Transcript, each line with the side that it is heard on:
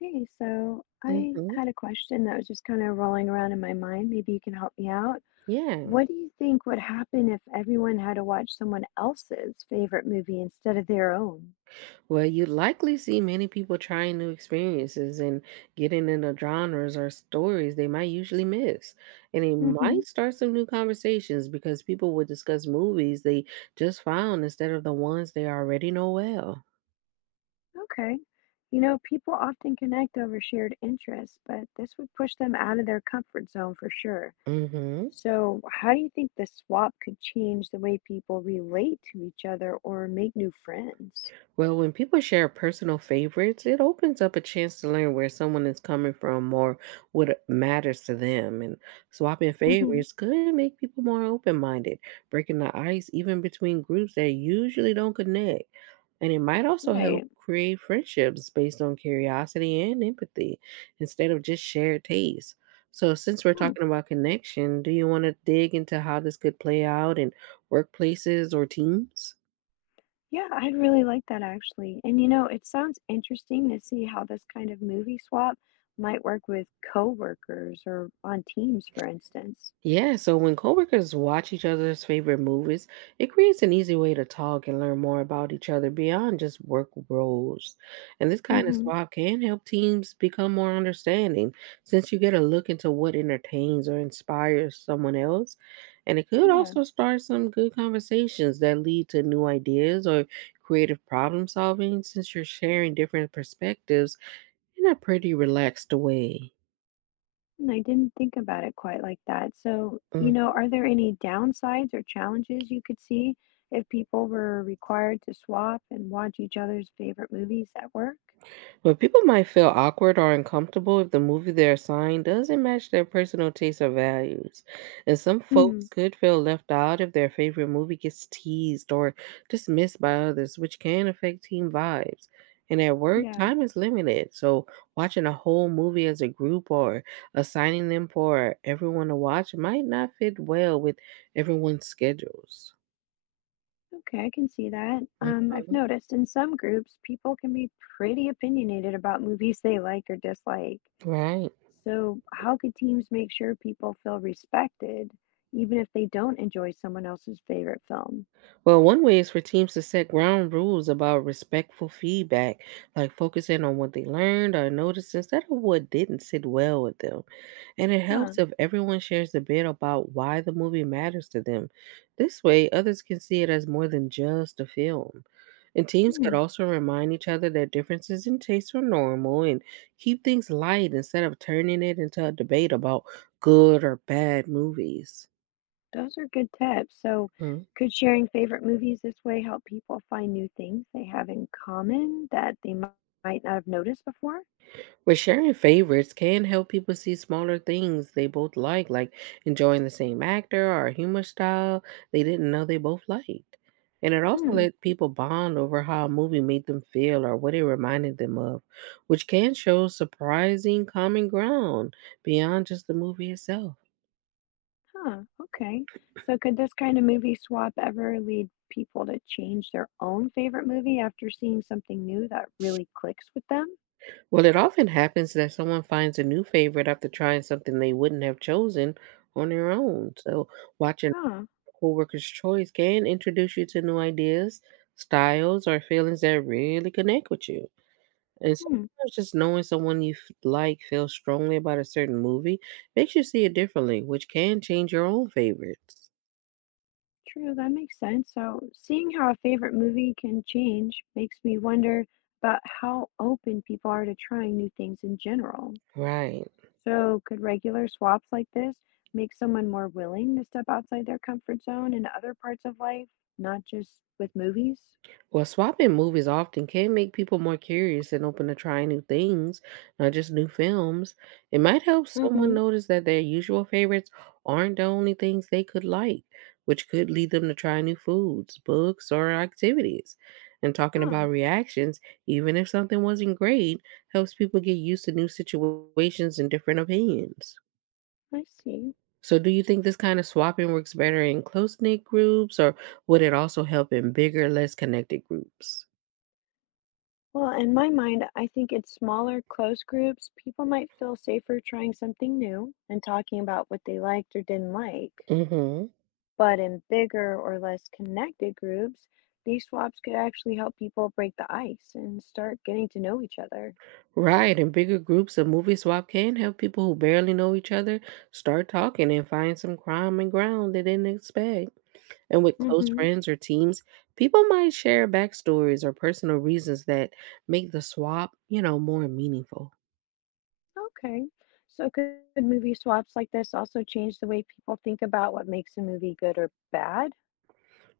left: Hey, so I
right: Mhm.
left: had a question that was just kind of rolling around in my mind. Maybe you can help me out.
right: Yeah.
left: What do you think would happen if everyone had to watch someone else's favorite movie instead of their own?
right: Well, you likely see many people trying new experiences and getting into genres or stories they might usually miss. And it
left: Mm-hmm.
right: might start some new conversations because people will discuss movies they just found instead of the ones they already know well.
left: Okay. People often connect over shared interests, but this would push them out of their comfort zone for sure.
right: Mhm.
left: So, how do you think the swap could change the way people relate to each other or make new friends?
right: Well, when people share personal favorites, it opens up a chance to learn where someone is coming from or what it matters to them. And swapping
left: Mm-hmm.
right: favorites could make people more open minded, breaking the ice even between groups that usually don't connect. And it might also help
left: Right.
right: create friendships based on curiosity and empathy instead of just shared tastes. So, since we're
left: Hmm.
right: talking about connection, do you want to dig into how this could play out in workplaces or teams?
left: Yeah, I'd really like that actually. And it sounds interesting to see how this kind of movie swap might work with coworkers or on teams, for instance.
right: Yeah, so when coworkers watch each other's favorite movies, it creates an easy way to talk and learn more about each other beyond just work roles. And this kind of
left: Hmm.
right: swap can help teams become more understanding since you get a look into what entertains or inspires someone else. And it could
left: Yeah,
right: also start some good conversations that lead to new ideas or creative problem solving since you're sharing different perspectives in a pretty relaxed way.
left: and I didn't think about it quite like that. So,
right: Mm-hmm.
left: are there any downsides or challenges you could see if people were required to swap and watch each other's favorite movies at work?
right: But people might feel awkward or uncomfortable if the movie they're assigned doesn't match their personal tastes or values. And some
left: Hmm.
right: folks could feel left out if their favorite movie gets teased or dismissed by others, which can affect team vibes. And at work,
left: Yeah.
right: time is limited. So watching a whole movie as a group or assigning them for everyone to watch might not fit well with everyone's schedules.
left: Okay, I can see that. I've
right: Mhm.
left: noticed in some groups, people can be pretty opinionated about movies they like or dislike.
right: Right.
left: So, how could teams make sure people feel respected, even if they don't enjoy someone else's favorite film?
right: Well, one way is for teams to set ground rules about respectful feedback, like focusing on what they learned or noticed instead of what didn't sit well with them. And it
left: Huh.
right: helps if everyone shares a bit about why the movie matters to them. This way, others can see it as more than just a film. And teams could
left: Hmm,
right: also remind each other that differences in taste are normal and keep things light instead of turning it into a debate about good or bad movies.
left: those are good tips. So, could sharing favorite movies this way help people find new things they have in common that might not have noticed before?
right: Well, sharing favorites can help people see smaller things they both like enjoying the same actor or humor style they didn't know they both liked. And it also
left: Hmm.
right: let people bond over how a movie made them feel or what it reminded them of, which can show surprising common ground beyond just the movie itself.
left: Huh, okay. So could this kind of movie swap ever lead people to change their own favorite movie after seeing something new that really clicks with them?
right: Well, it often happens that someone finds a new favorite after trying something they wouldn't have chosen on their own. So, watching
left: Huh.
right: Coworkers' Choice can introduce you to new ideas, styles, or feelings that really connect with you. And
left: Hmm.
right: sometimes just knowing someone you like feels strongly about a certain movie makes you see it differently, which can change your own favorites.
left: True, that makes sense. So seeing how a favorite movie can change makes me wonder about how open people are to trying new things in general.
right: Right.
left: So could regular swaps like this make someone more willing to step outside their comfort zone in other parts of life, not just with movies?
right: Well, swapping movies often can make people more curious and open to trying new things, not just new films. It might help someone
left: Hmm.
right: notice that their usual favorites aren't the only things they could like, which could lead them to try new foods, books, or activities. And talking about
left: Oh,
right: reactions, even if something wasn't great, helps people get used to new situations and different opinions.
left: I see.
right: So, do you think this kind of swapping works better in close knit groups, or would it also help in bigger, less connected groups?
left: Well, in my mind, I think in smaller, close groups, people might feel safer trying something new and talking about what they liked or didn't like.
right: Mm-hmm.
left: But in bigger or less connected groups, these swaps could actually help people break the ice and start getting to know each other.
right: Right, and bigger groups of movie swap can help people who barely know each other start talking and find some common ground they didn't expect. And with close
left: Mm-hmm.
right: friends or teams, people might share backstories or personal reasons that make the more meaningful.
left: Okay. So could movie swaps like this also change the way people think about what makes a movie good or bad?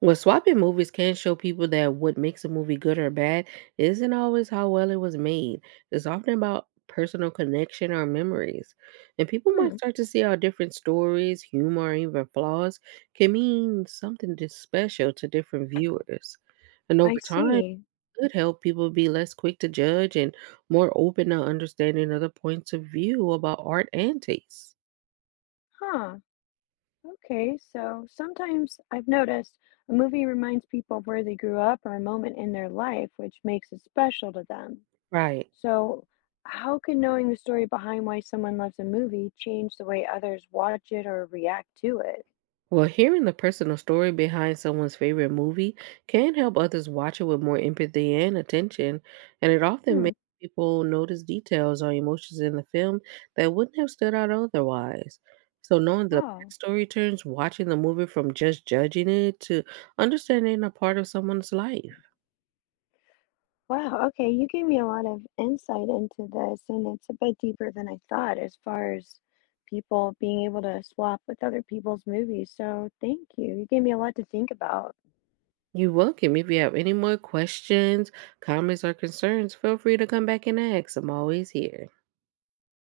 right: Well, swapping movies can show people that what makes a movie good or bad isn't always how well it was made. It's often about personal connection or memories. And people might
left: Hmm,
right: start to see how different stories, humor, or even flaws can mean something special to different viewers. And
left: I
right: over time,
left: see.
right: it could help people be less quick to judge and more open to understanding other points of view about art and taste.
left: Huh. Okay, so sometimes I've noticed a movie reminds people of where they grew up or a moment in their life, which makes it special to them.
right: Right.
left: So, how can knowing the story behind why someone loves a movie change the way others watch it or react to it?
right: Well, hearing the personal story behind someone's favorite movie can help others watch it with more empathy and attention, and it often
left: Hmm.
right: makes people notice details or emotions in the film that wouldn't have stood out otherwise. So, knowing the
left: Oh,
right: backstory turns watching the movie from just judging it to understanding a part of someone's life.
left: wow. Okay, you gave me a lot of insight into this, and it's a bit deeper than I thought as far as people being able to swap with other people's movies. So, thank you. You gave me a lot to think about.
right: You're welcome. If you have any more questions, comments, or concerns, feel free to come back and ask. I'm always here.